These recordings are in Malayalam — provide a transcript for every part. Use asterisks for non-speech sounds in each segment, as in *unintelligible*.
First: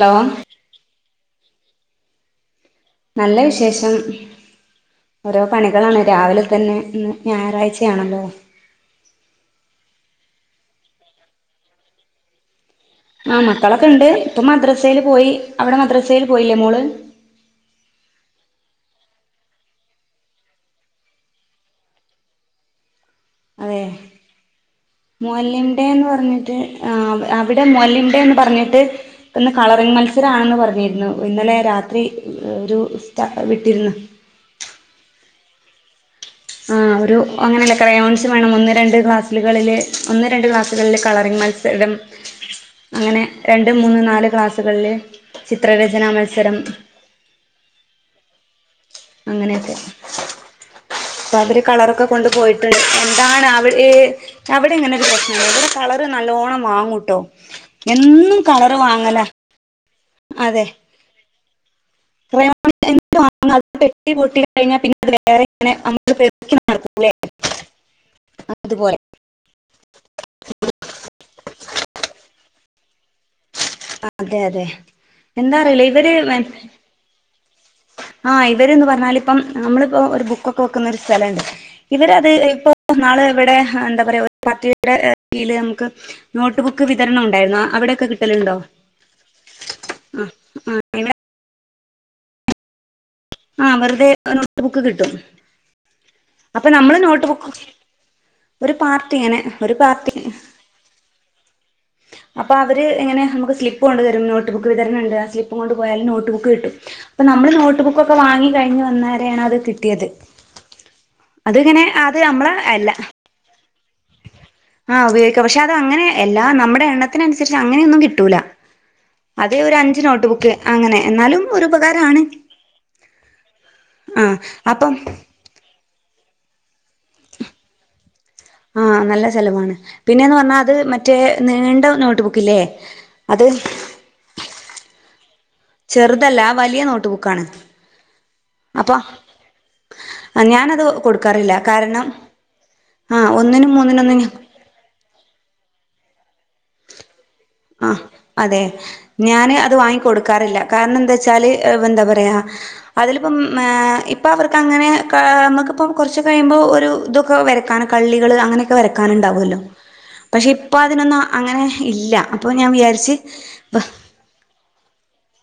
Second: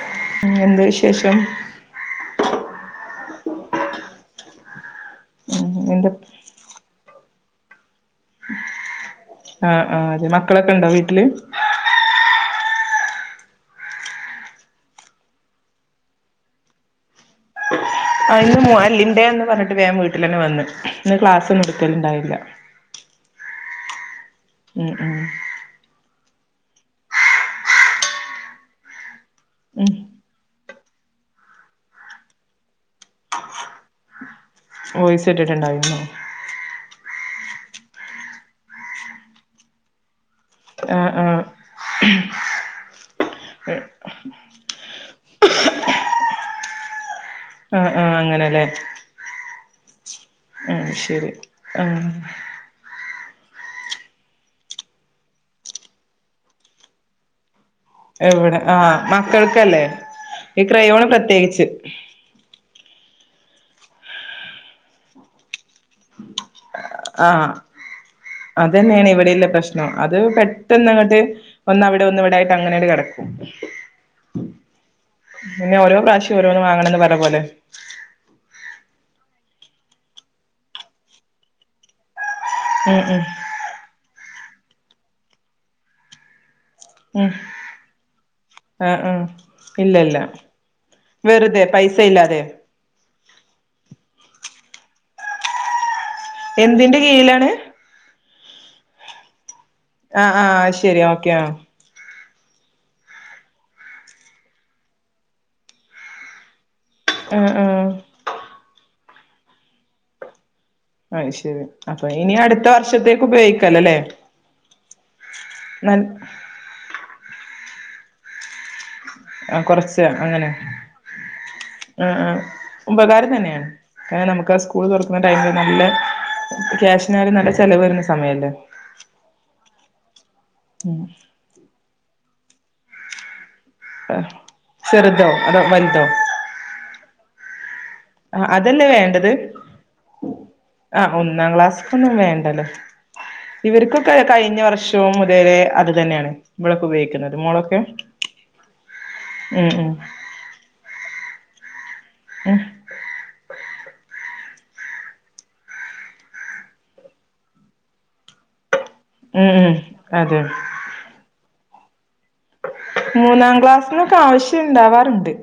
ഹലോ *unintelligible* നല്ല വിശേഷം. ഓരോ ഉം പണികളാണ് എന്താ രാവിലെ തന്നെ. *unintelligible* ആണല്ലോ. ആഹ് ആഹ് മക്കളൊക്കെ ഉണ്ടോ വീട്ടില്? ആഹ് മക്കളൊക്കെ ഉണ്ട് ഇപ്പൊ മദ്രസ്സയിൽ പോയി അവിടെ മദ്രസ്സയിൽ പോയില്ലേ മോള്? ആഹ് ഇന്ന് *unintelligible* ഡേ ആണെന്ന് പറഞ്ഞിട്ട് വേഗം വീട്ടില്ലന്നെ വന്ന് ഇന്ന് ക്ലാസ് ഒന്നും എടുക്കല് ഉണ്ടായില്ല. *unintelligible* ആഹ് അവിടെ *unintelligible* ന്റെ ന്നു പറഞ്ഞിട്ട് ഇന്ന് ഉം കളറിംഗ് മത്സരം ആണെന്ന് പറഞ്ഞ് ഇന്ന് ഇന്നലെ രാത്രി ഒരു ഉസ്ത വിട്ടിരുന്നു. വോയിസ് ഇട്ടിട്ടുണ്ടായി ആഹ് ഒരു അങ്ങനെ ക്രയോൺസ് വേണം ഒന്ന് രണ്ട് ക്ലാസുകളില് ഒന്ന് രണ്ട് ക്ലാസുകളില് ആഹ് കളറിംഗ് ആഹ് മത്സരം അങ്ങനെ രണ്ട് മൂന്ന് നാല് ക്ലാസുകളില് ചിത്രരചന മത്സ ത്സരം. ആഹ് ആഹ് അങ്ങനെ ല്ലേ? അങ്ങനെയൊക്കെ. ശരി രാത്രി കളർ ഒക്കെ ആഹ് കൊണ്ടുപോയിട്ടുണ്ട്. *unintelligible* ഇവിടെ കളർ നല്ലോണം വാങ്ങൂട്ടോ. എന്നും എവിടെ കളറ് ആഹ് വാങ്ങല മക്കൾക്ക് അല്ലേ ഈ അതെ ക്രയോൺ പ്രത്യേകിച്ച് *unintelligible* *unintelligible* നമ്മള് പെറുക്കി നടക്കൂലേ ആഹ് അതുപോലെ അതന്നെണ് ഇവിടെയുള്ള പ്രശ്നം അത് പെട്ടെന്നാണ് അത് ഒന്ന് അവിടെ ഒന്ന് ഇവിടെ ആയി അങ്ങനെ കിടക്കും. അതെ അതെ എന്താന്ന് പിന്നെ അറിയില്ല ഓരോ ഇവര് പ്രാവശ്യം ഓരോന്ന് വാങ്ങണംന്ന് പറഞ്ഞ പോലെ ആഹ് ഇവര്ന്നു പറഞ്ഞാല് ഇപ്പം നമ്മളിപ്പോ ഒരു ബുക്ക് ഒക്കെ വെക്കുന്ന ഒരു സ്ഥലവുണ്ട് ഇവര് അത് ഉം ഉം നാളെ ഇവിടെ എന്താ പറയാ *unintelligible* നമുക്ക് നോട്ട്ബുക്ക് വിതരണം ഉം ഉണ്ടായിരുന്നു അവിടെയൊക്കെ കിട്ടലുണ്ടോ? ആഹ് ആഹ് ഇല്ല ഇല്ല ആഹ് ആഹ് ഇവിടെ വേർ പൈസയില്ലാതെയോ? ആഹ് വെറുതെ നോട്ട്ബുക്ക് കിട്ടും. അപ്പൊ നമ്മള് എന്തിന്റെ നോട്ട് കീഴിലാണ് ബുക്ക് ഒരു പാർട്ടിയാന്നെ ആ ആ അതുശേരി ഓക്കേ അപ്പൊ അവരെ ഇങ്ങനെ സ്ലിപ്പ് തരും നോട്ട്ബുക്ക് വിതരണം ഇണ്ട് ആ സ്ലിപ് കൊണ്ടേ പോയാൽ നോട്ട്ബുക്ക് കിട്ടും ഇപ്പ നമ്മൾ ആഹ് ആഹ് നോട്ട്ബുക്കൊക്കെ വാങ്ങി കഴിഞ്ഞേ വന്ന *unintelligible* അതെ കിട്ടിയത് അത് അതെ ശരി ഇങ്ങനെ അപ്പൊ അതെ ഇനി നമ്മള അടുത്ത അല്ല വർഷത്തേക്ക് ഉപയോഗിക്കാലോ അല്ലേ ആ നൽ ഉപയോഗിക്കം അല്ല നമ്മ എണ്ണത്തിനെ അനുസരിച്ചേ അങ്ങനെ ഒന്നുംകിട്ടൂല ആ കുറച്ചേ അങ്ങനെ എന്നാലും ഒരു ആ ഉപകാരാണ് ആ ഉപകാരംതന്നെയാണ് ആഹ് നമ്മുക്ക് സ്കൂൾ അപ്പം തുറക്കണ ടൈമിൽ നല്ല- കാശിനെയായാലും നല്ല ചിലവ് വാ ആ നല്ല ചിലവയാണ് പിന്നെന്നെ പറ അതെ ഉം മറ്റേ നീണ്ട നോ നോട്ട്ബുക്ക് ഇല്ലേ അതെ ഹ ചെറുതോ അതോ വലുതോ ചെറുതല്ല വലിയ നോട്ട്ബു ബുക്ക്‌ ആണ് ആ അതെയല്ലേ വേണ്ടത് ഞാനത് ആ ഒന്നാം കൊടുക്കാറില്ല ക്ലാസ്സൊക്കെ കാരണം ഒന്നുംവേണ്ടല്ലോ ആഹ് ഒന്നിനും മൂന്നിനൊന്നും ഇവർക്കെയൊക്കെ കഴിഞ്ഞ വർഷം *unintelligible* അതെ അങ്ങനെ തന്നെ ഇവിടെയൊക്കെ ഉപയോഗിക്കാറ് ആ അതെ ഞാൻ ഉം അതെ ഉം വാങ്ങികൊടുക്കാറില്ല കാരണമെന്തേച്ചല്ലേ എന്താ പ യാം ഉം അതില്ലേ ഇപ്പൊ മ ഇപ്പൊ അങ്ങനെ ക കുറച്ചേ കഴിയുപോലെ ഒരു *unintelligible* വരും കള്ളികൾ അങ്ങനെ വരക്കാൻ ഉം ഉണ്ടാവുല്ലോ ഉം അതെ ഇപ്പൊ അതിനൊന്നും അങ്ങനെ ഇല്ല അപ്പൊ ഞാൻ മൂന്നാം വിചാരിച്ച് ക്ലാസ്സിലെ ആവിശ്യം ഉണ്ടാവാറുണ്ട്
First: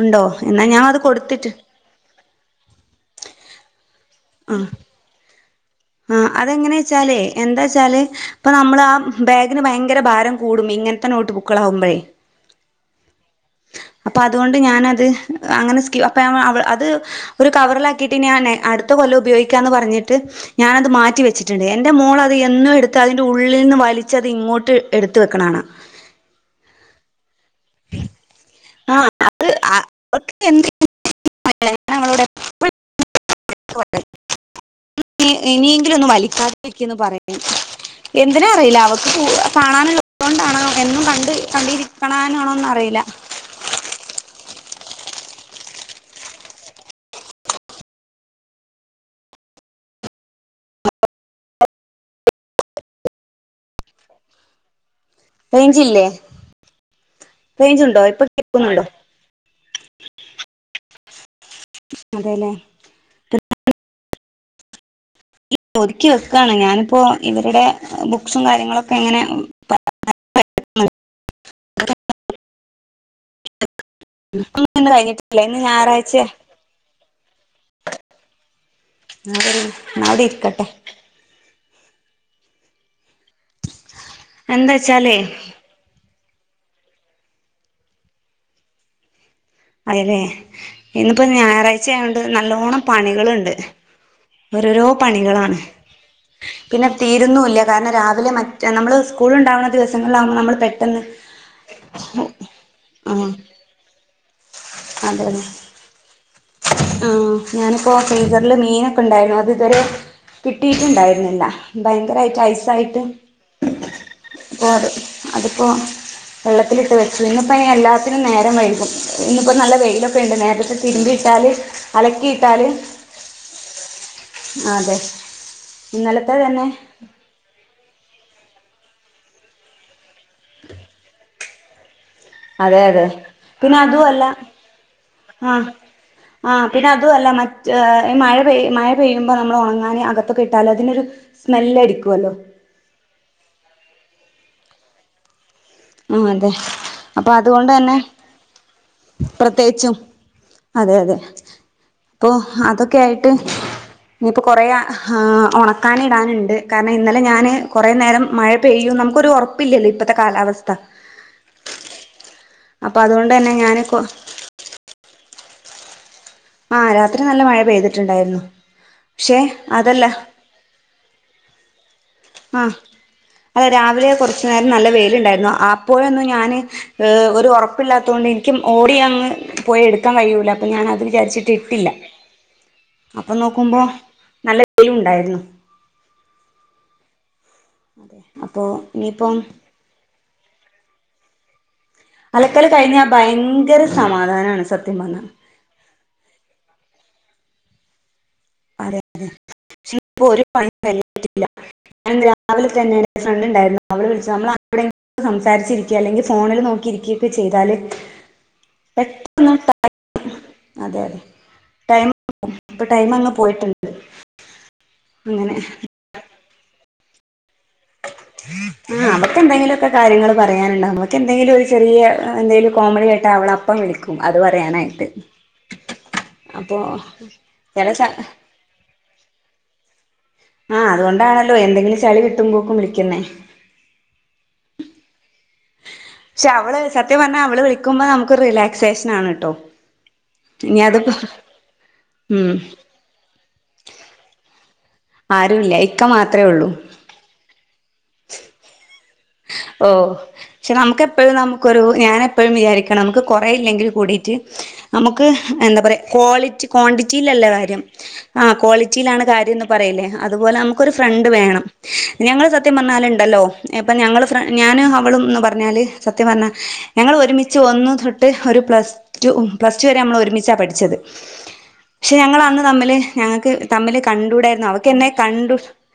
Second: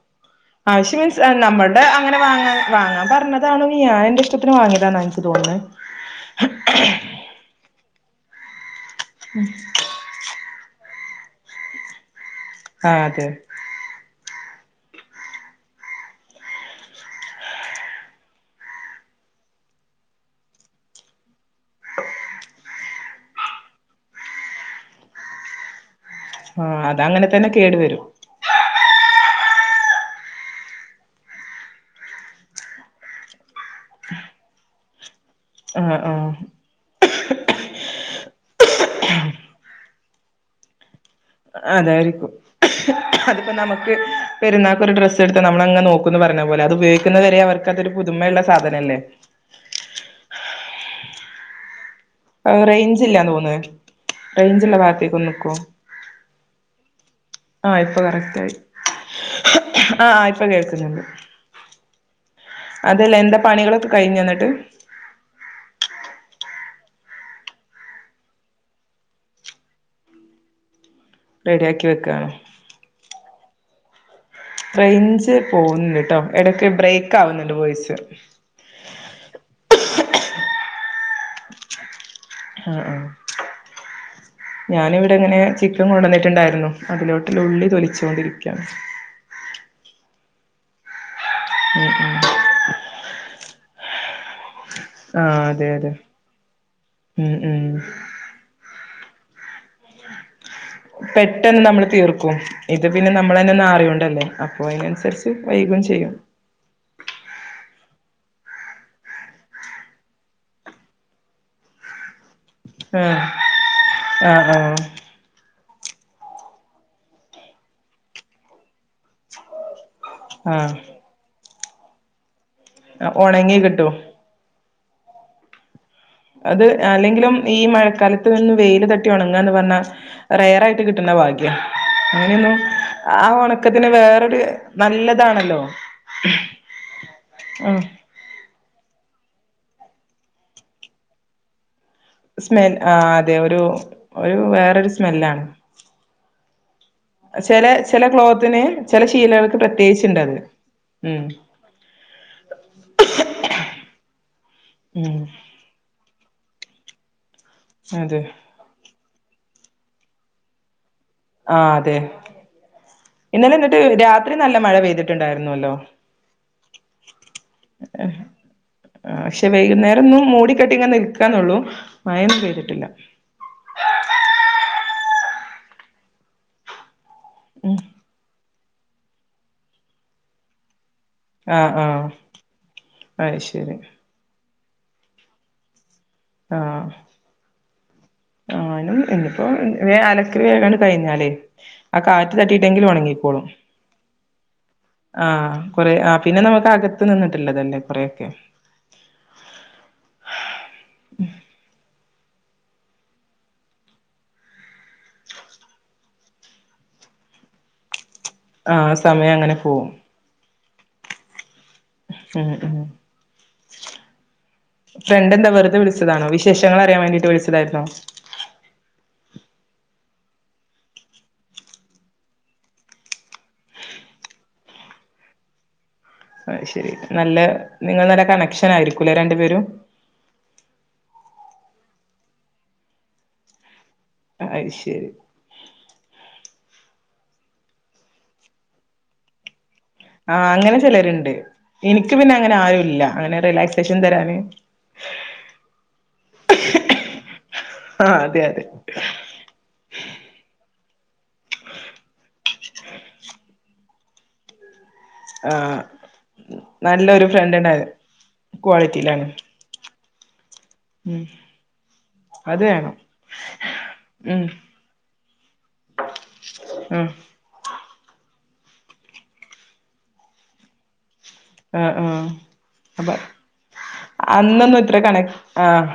ഉണ്ടോ എന്നാ ഞാൻ അത് ആവിശ്യം മീൻസ് കൊടുത്തിട്ട് നമ്മളോട അങ്ങനെ വാങ്ങൻ പറഞ്ഞതാണ് പറഞ്ഞതന്നേനെ ഞ *unintelligible* വാങ്ങിയതന്നെന്നെ എനിക്ക് തോന്നുന്നേ ആ അതെ എങ്ങനെവെച്ചല് എന്താവെച്ചല് ഇപ്പൊ നമ്മളെ ആ ബാഗിനെ ഭയങ്കര ഭാരം കുടും ഇങ്ങനെ തെ നോട്ട്ബുക്കുകൾ ആകുമ്പോൾ ആ അത് അതുകൊണ്ട് ഞാൻ അതെ അങ്ങനെ അപ്പൊ അത് ഒരു കവറില് ആക്കിയിട്ട ഞൻ അടുത്ത കൊലം ഉപയോഗിക്കാനെ പറഞ്ഞിട്ട് ഞാൻ അതെ മാറ്റിവെച് ണ്ട് എന്റെ മോള് അത് എന്നും എടു ത്തതിന്റെ ഉള്ളിന്ന് വലിച്ച ഇങ്ങോട്ട് എടുത്തു വെക്കുന്നത് കാണാം ആ അതങ്ങനെ തന്നെ കേട് വരും *unintelligible* ആ ഇനിയെങ്കിലും ഒന്ന് ആ വലിക്കാതിരിക്ക് പറയും എന്തിനാ അറിയില്ല കു അവക്ക് കാണാൻ കൊണ്ടാണോ എന്നും കൺ അതാരിക്കും നമക്ക് പെരുന്നാക്ക് ഒര് ഡ്രസ്സ്‌ എടുത്താ നമ്മള് അങ്ങ് നോക്കും പറഞ്ഞപോലെ അത് ഉപയോഗിന്നത് വരെ അവർക്ക് അത് ഒരു പുതുമയുള്ള സാധനല്ലെ റെയിഞ്ചില്ലന്ന് തോന്ന് റെയിഞ്ചുള്ള ഭാഗ ത്തു നിൽക്കൂ ഐക്കൊന്ന് നിക്കുവോ റേഞ്ചില്ലേ ആ റേഞ്ച് ഇപ്പ ഉണ്ടോ ഇപ്പൊ കറക്റ്റ് ആയി കേൾക്കുന്നുണ്ടോ ആ ഇപ്പോ കേൾക്കുന്നുണ്ട് അതെല്ലേ അതല്ല എന്താ പണികളൊക്കെ കഴിഞ്ഞോ എന്നിട്ട് ഹ് ഒതുക്കി വെക്കാണ് ഞാനിപ്പോ ഇവര്ടെ ബുക്ക്സും കാര്യങ്ങളൊക്കെ ഇങ്ങനെ *unintelligible* റെഡിയാക്കി വെക്കാണ് ന്ന് പണിയൊന്നും റേഞ്ച് കഴിഞ്ഞിട്ടില്ല ഇന്ന് പോകുന്നുണ്ട് ട്ടോ ഞാറാഴ്ച്ചായാ ഇടക്ക് ബ്രേക്ക് ആവുന്നുണ്ട് വോയിസ് ന്നാ അവിടെ ഇരിക്കട്ടെ ആഹ് ആ ആ എന്താ ഞാൻ ഇവിടെ വെച്ചാലേ ഇങ്ങനെ ചിക്കൻ കൊണ്ട്ന്നി ണ്ടാരുന്നു അതിലോട്ട്ള്ള ഉള്ളി തൊലിച്ചോണ്ടിരിക്കയാണ് അയിനെ ഇന്ന് പ്പം ഉം ഞയറാഴ്ച്ച ഉം ആയകൊണ്ട് നല്ലോണം പണികള്ണ്ട് ഓരോരൊ ആഹ് പണികളാണ് അതെ അതെ പിന്നെ ഉം തീരുന്നുല്ല ഉം കാരണം രാവിലെ മറ്റേ നമ്മള് കൂളോണ്ടാവുന്ന ദിവസങ്ങളിലാകുമ്പോ നമ്മള് പെട്ടന്ന് നമ്മള് തീർക്കും ഇത് പിന്നെ നമ്മള് തന്നെ ഒന്ന് ആറികൊണ്ടല്ലേ അതന്നെ ആഹ് ഞാനിപ്പോ ഫ്രീസറില് മീൻ ഒക്കെ ഒണ്ടായിരുന്നു അത് ഇതുവരെ കിട്ടിട്ടിണ്ടായിരുന്നില്ല ഭയങ്കരായിട്ട് ഐസ് ആഹ് ഹാ ഹാ പ്പൊ വെള്ളത്തിൽ ഇട്ടുവെച്ചു ഇന്നിപ്പ എല്ലാത്തിനും നേരം വൈകും ഇന്നിപ്പോ നല്ല വെയിലൊക്കെണ്ട് നേരത്തെ തിരുമ്പി ഇട്ടാല് അലക്കിയിട്ടാല് ഒണങ്ങികിട്ടും അതെ ഇന്നലത്തെ അത് തന്നെ അല്ലെങ്കിലും ഈ മഴക്കാല ത്ത് വെയില് തട്ടി ഒണങ്ങുവാന്ന് പറഞ്ഞാ റെയറായിട്ട് കിട്ടുന്ന ഭാഗ്യ അങ്ങനെയൊന്നും അതെ അതെ ആ പിന്നെ ഒണക്കത്തിന് അതും അല്ല വേറൊരു ആ നല്ലതാണല്ലോ ആ പിന്നെ അതും അല്ല മറ്റേ ഉം മഴപെ മഴപെയ്യു പ്പം നമ്മള് ഒണങ്ങാന് അകത്തൊക്കെ ഇട്ടാല് അതിന് ഒര് സ്മെൽ അടിക്കും സ്മെൽ അതെ ഒരു ഒരു വേറൊരു സ്മെല്ലാണ് മ് അതെ അപ്പോ ചെല അതുകൊണ്ടന്നെ ചെല ക്ലോത്തിന് ചെല ശീലകൾക്ക് പ്രത്യേകിച്ചും പ്രത്യേകിച്ചുണ്ടത് അതെയതെ ഉം ഇപ്പോ അതൊക്കെയായിട്ട് ഇനിയിപ്പോ കൊറയെ ഉം ആഹ് ഒണക്കാനിടാനുണ്ട് കാരണം ഇന്നലെ ഞാന് കൊറേ അതെ നേരം മഴ പെയ്യും നമു ഒരു ഉറപ്പില്ലാലോ ഇപ്പോത്തെ കാലാവസ്ഥ ആഅതെ അപ്പൊ അതുകൊണ്ട് തന്നെ ഇന്നലെന്നിട്ട് ഞാന് കൊ രാത്രി നല്ല മഴ പെയ്തിട്ടു ട്ടുണ്ടായിരുന്നുലോ ആഹ് രാത്രി നല്ല മഴ ആ പെയ്തിട്ടുണ്ടായിരുന്നു പക്ഷെ വൈകുന്നേരൊന്നും മൂടിക്കെട്ടി ഇങ്ങനെ നിക്കാന്നേള്ളൂ ആഹ് അതെ രാവിലെ കൊറച്ച് നേരം നല്ല വെയിലുണ്ടായിരുന്നു ആ പോയൊന്ന് ഞാന് ഒരു ഉം ഉറപ്പില്ലാത്തുകൊണ്ട് ഓടിയങ്ങ് പോയി എടുക്കാൻ കഴിയൂല അപ്പ ഞാൻ അത് ആഹ് വിചാരിച്ചിട്ടിട്ടില്ല ആഹ് അത് ശരി അപ്പനോക്കുമ്പോ നല്ല ഇതിലുണ്ടായിരുന്നു ആഹ് അപ്പോ ഞാനും ഇനിയിപ്പം ഇനിയിപ്പോ *unintelligible* *unintelligible* കഴിഞ്ഞാലേ ആ കാറ്റ് അലക്കല് തട്ടിയിട്ടെങ്കിലും കഴിഞ്ഞാ ഉണങ്ങിക്കോളും ഭയങ്കര സമാധാനാണ് സത്യം പറഞ്ഞാ ആഹ് കൊറേ ആ പിന്നെ നമുക്ക് അക നിന്നിട്ടുള്ളതല്ലേ കൊറെയൊക്കെ അതെ അതെ *unintelligible* ഒരു പണിയും *unintelligible* ഞാൻ രാവിലെ തന്നെ ഫ്രണ്ട് ഇണ്ടായിരുന്നു അവള് വിളിച്ചു നമ്മള് അങ്ങടും ഇങ്ങടും സംസാരിച്ചിരിക്യ അല്ലെങ്കിൽ ഫോണിൽ നോക്കിയിരിക്യ ഒക്കെ ചെയ്‌താൽ ആ സമയം അങ്ങനെ പോകും അതെ ടൈം മ് മ് ഇപ്പൊ ടൈം അങ്ങ് പോയിട്ടുണ്ട് ഫ്രണ്ട് എന്താ അങ്ങനെ വെറുതെ വിളിച്ചതാണോ വിശേഷങ്ങ അറിയാൻ വേണ്ടിട്ട് വിളിച്ചതായിരുന്നോ അവൾക്ക് എന്തെങ്കിലൊക്കെ കാര്യങ്ങൾ പറയാനിണ്ടാവും അവൾക്ക് എന്തെങ്കിലും ഒരു ചെറിയ എന്തെങ്കിലും കോമഡി കേട്ട അവൾ അപ്പോ വിളിക്കും അത് പറയാനായിട്ട് അപ്പൊ അയ്ശെരി നല്ല ചില സ നിങ്ങള് നല്ല കണക്ഷനായിരിക്കും ക്കൂലെ രണ്ടുപേരും ആ അതുകൊണ്ടാണല്ലോ എന്തെങ്കിലും ചളി കിട്ടുമ്പോക്കും വിളിക്കുന്നെ അയ്ശെരി പക്ഷെ അവള് സത്യം പറഞ്ഞാ അവള് വിളിക്കുമ്പോ നമുക്കൊരു റീലാക്സിയേഷൻ ആണ് ട്ടോ ആ അങ്ങനെ ചിലരിണ്ട് ഇനിക്ക് പിന്നെ ഉം അങ്ങനെ ആരുമില്ല അങ്ങനെ റീലാക്സിയേഷൻ തരാന് ആരുല്ലാ ഇക്കാ മാത്രേയെള്ളു ആഹ് അതെ അതെ ഓ ശെ നമ്മക്ക് എപ്പഴ് നമ്മക്ക് ഒരു ഞാ എപ്പഴും വിചാരിക്കണ നമ്മക്ക് കൊറേ യില്ലാങ്കിലും കൂടിറ്റ് നമ്മക്ക് ആഹ് എന്താ പറയാ കോളി നല്ലൊരു കോണ്ടിറ്റില്ലാ ഫ്രണ്ട് കാര്യം ഉണ്ടായി ആ കോളിറ്റിലാണ് ക്വാളിറ്റിയിലാണ് കാര്യയോന്ന് പറയില്ലോ ദ് ഒര് ഉം ഫ്രണ്ട് വേണം ഞങ്ങള് അത് സത്യം വേണം പറഞ്ഞാലെണ്ടാല്ലോ എ ഞങ്ങള് ഉം ഫ്രണ്ട് ഞാന് അവളുംയെന്ന് പറഞ്ഞാല് സത്യം പറഞ്ഞാ ആഹ് ഞങ്ങള് ഒര്മീച്ചാ ഒന്ന് ത്തെട്ട് ഒരു പ്ലസ് ടൂ പ്ലസ്ടൂ വെരേ നമ്മള് ഒര്മിച്ചാ പഠിച്ചാത് ആഹ് ശെ ആഹ് ഞങ്ങള് അന്ന് തമ്മില് അപ്പ ഞങ്ങക്ക് തമ്മില് കണ്ടുടാര്ന്ന് അന്നൊന്നും അവക്ക് ഇത്ര എന്നോ കണക് കണ്ടു ആഹ്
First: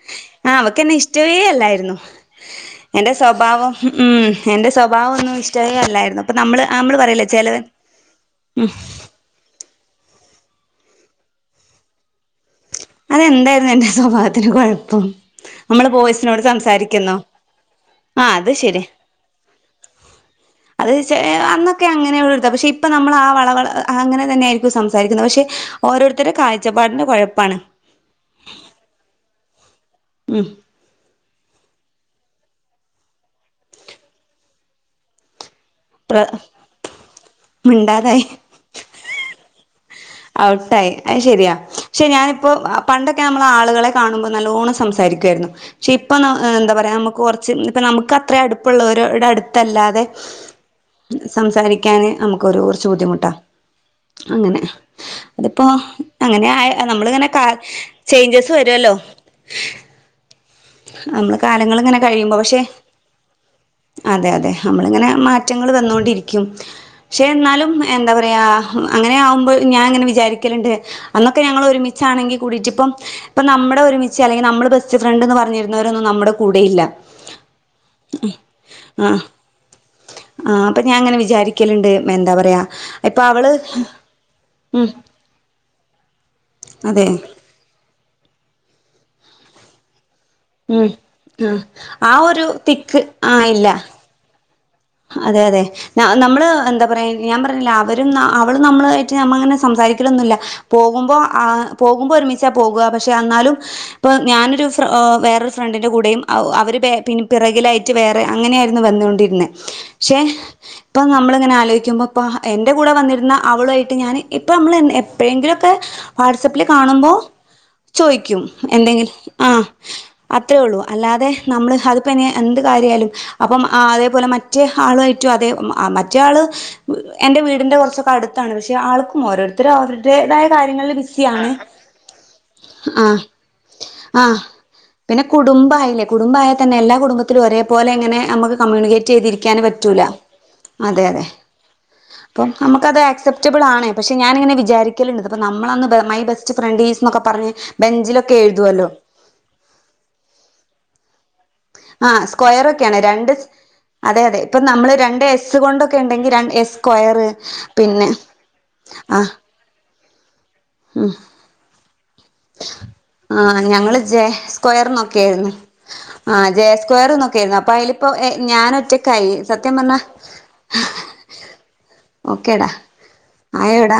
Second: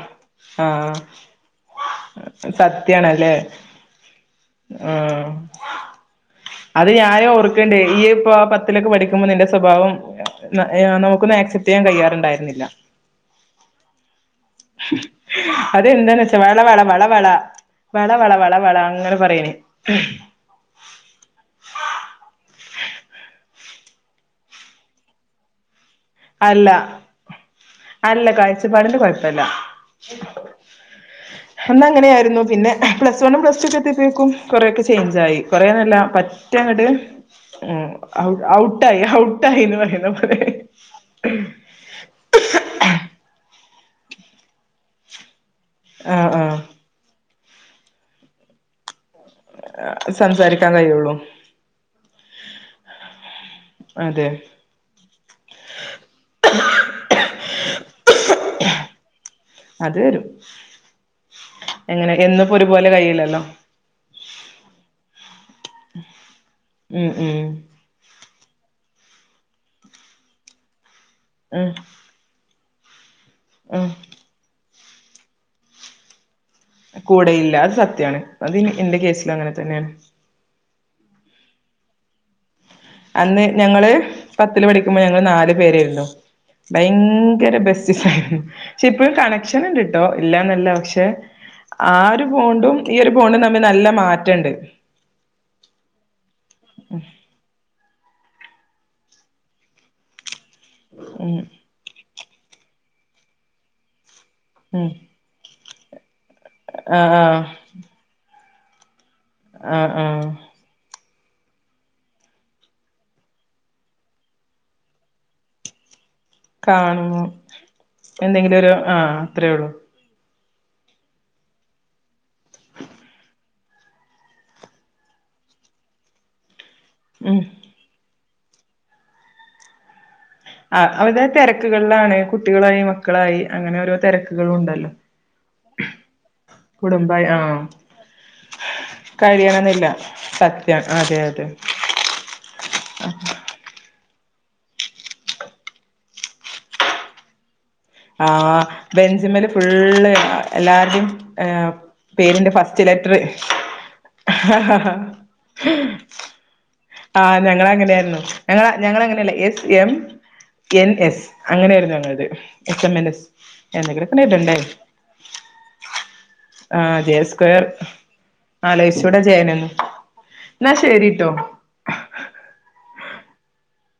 ആ അവക്ക് ആഹ് എന്നെ ഇഷ്ടാവോ അല്ലാരുന്നു യാണലോ ആാ സ്വഭാവം ഒന്നും ഇഷ്ടവേ അല്ലായിരുന്നു അപ്പൊ നമ്മള് അത് നമ്മള് പറയില്ലേ ഞാനും ചെലവൻ ഒർക്കോണ്ടേ നീ ഇപ്പേ ഉം പത്തിലേക്കേ പഠിക്ക്മ്പോ നിൻ്റെ സോഭവം ന നമ്മക്ക് ഒന്നും അക്‌സെപ്റ് ചെയ്യാൻ കഴിയാറെണ്ടാര്ന്നില്ലാ അത് എന്താര്ന്ന് എൻ്റെ സോഭാവത്തിന് കൊഴപ്പം നമ്മള് അതെന്താന്ന് വെച്ചാ ബോയിസിനോട് വള വള വള സംസാരിക്ക്ന്നോ വള വള വള അത് വള വള ശെരി അങ്ങനെ പറയണേ അത് ശെ അന്നോക്കെ അങ്ങനെ ഒള്ളാതാ പശെ ഇ ഇപ്പാ നമ്മളാ വള വള ആ അങ്ങനെ തന്നെയിരിക്കും സംസാരിക്കന്നോ പശെ ഓരേര്ത്താരെ കാഴാചപ്പാടിൻ്റെ കൊഴപ്പാണ് അല്ലാ കാഴ്ചപിടിൻ്റെ കൊഴപ്പാല്ലാ ഉം അന്ന് അങ്ങനെ ആര്ന്നു പിന്നെ പ്ലസ് വൺ, പ്ലസ് ടു ഒക്കെ എത്തിയ പ്പയേക്കും കൊറെക്കെ ചേഞ്ച്‌ ആയി കൊറെന്നാല്ലാ പറ്റെങ്ങട്ട് ഉം മിണ്ടാതായി ഔട്ട് ഔട്ടിയിയെന്ന് പറ ഔട്ടായി അത് ശെരിയാ ഷെ ഞാനിപ്പോ ആ പണ്ടോക്കെ നമ്മള് ആള്കളെ കാണുമ്പോ നല്ലോണം സംസാരിക്കോയിരുന്നു ചി ഇപ്പോ ആഹ് നമ ആഹ് എന്താ പറയാ നമ്മക്ക്‌ കൊറ ച്ച് നമുക്ക് അത്രേം അടുപ്പള്ളോര് ടേ അട്ത്താല്ലതെ സംസാരിക്കാൻ കഴിയുള്ളൂ സംസാരിക്കാന് നമ്മക്ക് ഒര് കൊറച്ച് ബുദ്ധിമുട്ട അതെ അങ്ങനെ *unintelligible* അതിപ്പേ അങ്ങനെ ആയ നമ്മള് കാര ചെയ്ഞ്ജസ് വെര് വെല്ലോ അത് വരും നമ്മള് കാലങ്ങള് ഇങ്ങനെ എങ്ങനെ കഴിമ്പോ എന്നുപ്പോ പശെ ഒരുപോലെ കഴിയില്ലല്ലോ അതെ അതെ നമ്മള് ഇങ്ങനെ മാറ്റങ്ങള് വന്നോണ്ടിരിക്കും ഉം ശെ ഉം എന്നാലും എന്താ പറ റയാ അങ്ങനെ ആവുമ്പോ ഞാൻ അങ്ങനെ വിചാരിക്കാലെണ്ട് അന്നോക്കെ ഞങ്ങള് ഉം ഒരിമിച്ചാണെങ്കി കുടിറ്റിപ്പം ഇപ്പ നമ്മടെ ഉം ഒരുമിച്ച് അല്ലെങ്കിൽ നമ്മള് ബസ് ബെസ്റ്റ് ഫ്രണ്ട്ന് പറ ഞ്ഞിരുന്നോരോന്നും നമ്മുടെ കൂടെയില്ല അത് സത്യാണ് അത് ഇനി ഇൻ്റെ കേസിലു അങ്ങനെതന്നെയാണ് ഇപ്പ ഞാനിങ്ങനെ വിചാരിക്കലുണ്ട് എ എന്താ പറയാ ഇപ്പൊ അന്ന് അവള് ഞങ്ങൾ പത്തിൽ ഉം പഠിക്കുമ്പോ ഞങ്ങള് നാലു പേരായിരുന്നു അതെ ഭയങ്കര ബെസ്റ്റ് ഫ്രണ്ട് ഹ് ഹ് ഷെ ഇപ്പ പ്പഴും കണക്ഷൻ ഉണ്ട്ട്ടോ ഇല്ലന്നല്ല ഉം പക്ഷെ ആ ഒരു ബോണ്ടും ഈ ഒരു ബോണ്ടും തമ്മിൽ നല്ല മാറ്റണ്ട് അതേ അതേ നമ്മൾ എന്താ പറയാ ഞാൻ പറഞ്ഞില്ലേ അവര് ഉം അവൾ നമ്മളുമായിട്ട് ഞമ്മ അങ്ങനെ സംസാരിക്കലൊന്നുല്ല രു പോകുമ്പോ ഉം ആ പോകുമ്പോ ഒരുമി ച്ച പോകാ പക്ഷേ അന്നാലും പ്പ ഞാനൊരു ഫ്ര ഉം ഓ വേറൊരു ഫ്രണ്ടിൻ്റെ കൂടെയും അവ അവര് ബേ ആഹ് പിൻ ആഹ് പിറകിലായിട്ട് വേറെ അങ്ങനെയായിരുന്നു വന്നുകൊണ്ടിരുന്നേ ആ ആ ഇപ്പ നമ്മളിങ്ങനെ ആലോയിക്കുമ്പോ ഇപ്പ എൻ്റെ കൂടെ വന്നിരുന്ന അവളുമായിട്ട് ഞാന് ഇപ്പ ഞമ്മൾ എൻ എപ്പോഴെങ്കിലൊക്കെ വാട്സാപ്പിൽ കാണുമ്പോ ചോയ്ക്കും എന്തെങ്കിലും ഒരു എന്തിങ്ങ് ആഹ് ആ അത്രേ ഉള്ളൂ അത്രേ ഉള്ളൂ അല്ലാതെ നമ്മൾ അൽ പിന്നെ എന്ത് കാര്യയാലും അപ്പം ആ അതേപോലെ മറ്റ് റ്റെ ആളുമായിറ്റും അതേ ഉം ആ മറ്റേ ആള് എൻ്റെ ഉം വീടിൻ്റെകുറച്ചൊക്കെ അടുത്ത് ത്താണ് പക്ഷെ ആൾക്കും ഓരോരുത്തരെ ഒരോത്ത രെതയാ ആഹ് കാര്യങ്ങളിൽ അവരുടെ ബിസിയാണ് തിരക്കുകളിലാണ് കുട്ടികളായി ആ മക്കളായി അങ്ങനെ ഓരോ ആ തിരക്കുകളും ഉണ്ടല്ലോ പിന്നെ കുടുംബയില്ലേ കൂടുമ്പായ തന്നെ എല്ലാ കുടുംബായി കുടുംബത്തിലും ആഹ് ഒരേ പോലെ ഇങ്ങനെ ഞമ്മക്ക് കമ്യൂണിക്കേറ്റ് ചെയ്തിരിക്ക ക്കാൻ കഴിയണന്നില്ല പറ്റുല സത്യം അതേ അതെ അതേ അതെ പ്പം നമുക്ക് അത് എക്സ്പ്റ്റബിൾ ആണ് പക്ഷേ ഞാനിങ്ങനെ വിചാരിക്കലുണ്ട് ഇതിപ്പ നമ്മളന്ന് മൈ ബെസ്റ്റ് ഫ്രെണ്ടീസ് എന്നൊക്കെ പറഞ്ഞ് അ ബെഞ്ചിലൊക്കെ എഴുതുമല്ലോ ബെഞ്ചി മ്മല് ഫുള്ളും എല്ലാരുടെ അ'സ്ക്വയറൊക്കെയാണ് രണ്ട് അതെ അതെ ഇപ്പ നമ്മള് രണ്ട് യെസ്സ് കൊണ്ടെക്കെണ്ടെങ്കിൽ യെസ് ആ ഞങ്ങളങ്ങനെയായിരുന്നു ഞങ്ങള ഞങ്ങള ആഹ് അങ്ങനെയല്ല എസ് എം എൻ ഉം എസ് അങ്ങനെയായിരുന്നു ഞങ്ങളത് എസ് എം എൻ എസ് ആഹ ഞങ്ങള് എന്തെങ്കിലൊക്കെ ജെ ഇടണ്ടേ സ്ക്വയർന്നൊക്കൊയായിരുന്നു ആ ജെ ആഹ് സ്ക്വയർന്നൊക്കൊയായിരുന്നു സ്ക്വയർ അപ്പൊ അയിലിപ്പോ ഞാൻ ആലോചിച്ചൂടെ ഒറ്റക്കായി ജയനൊന്നും സത്യം പറഞ്ഞാ എന്നാ ശരിട്ടോ ഹ ഓക്കേടാ ആയോടാ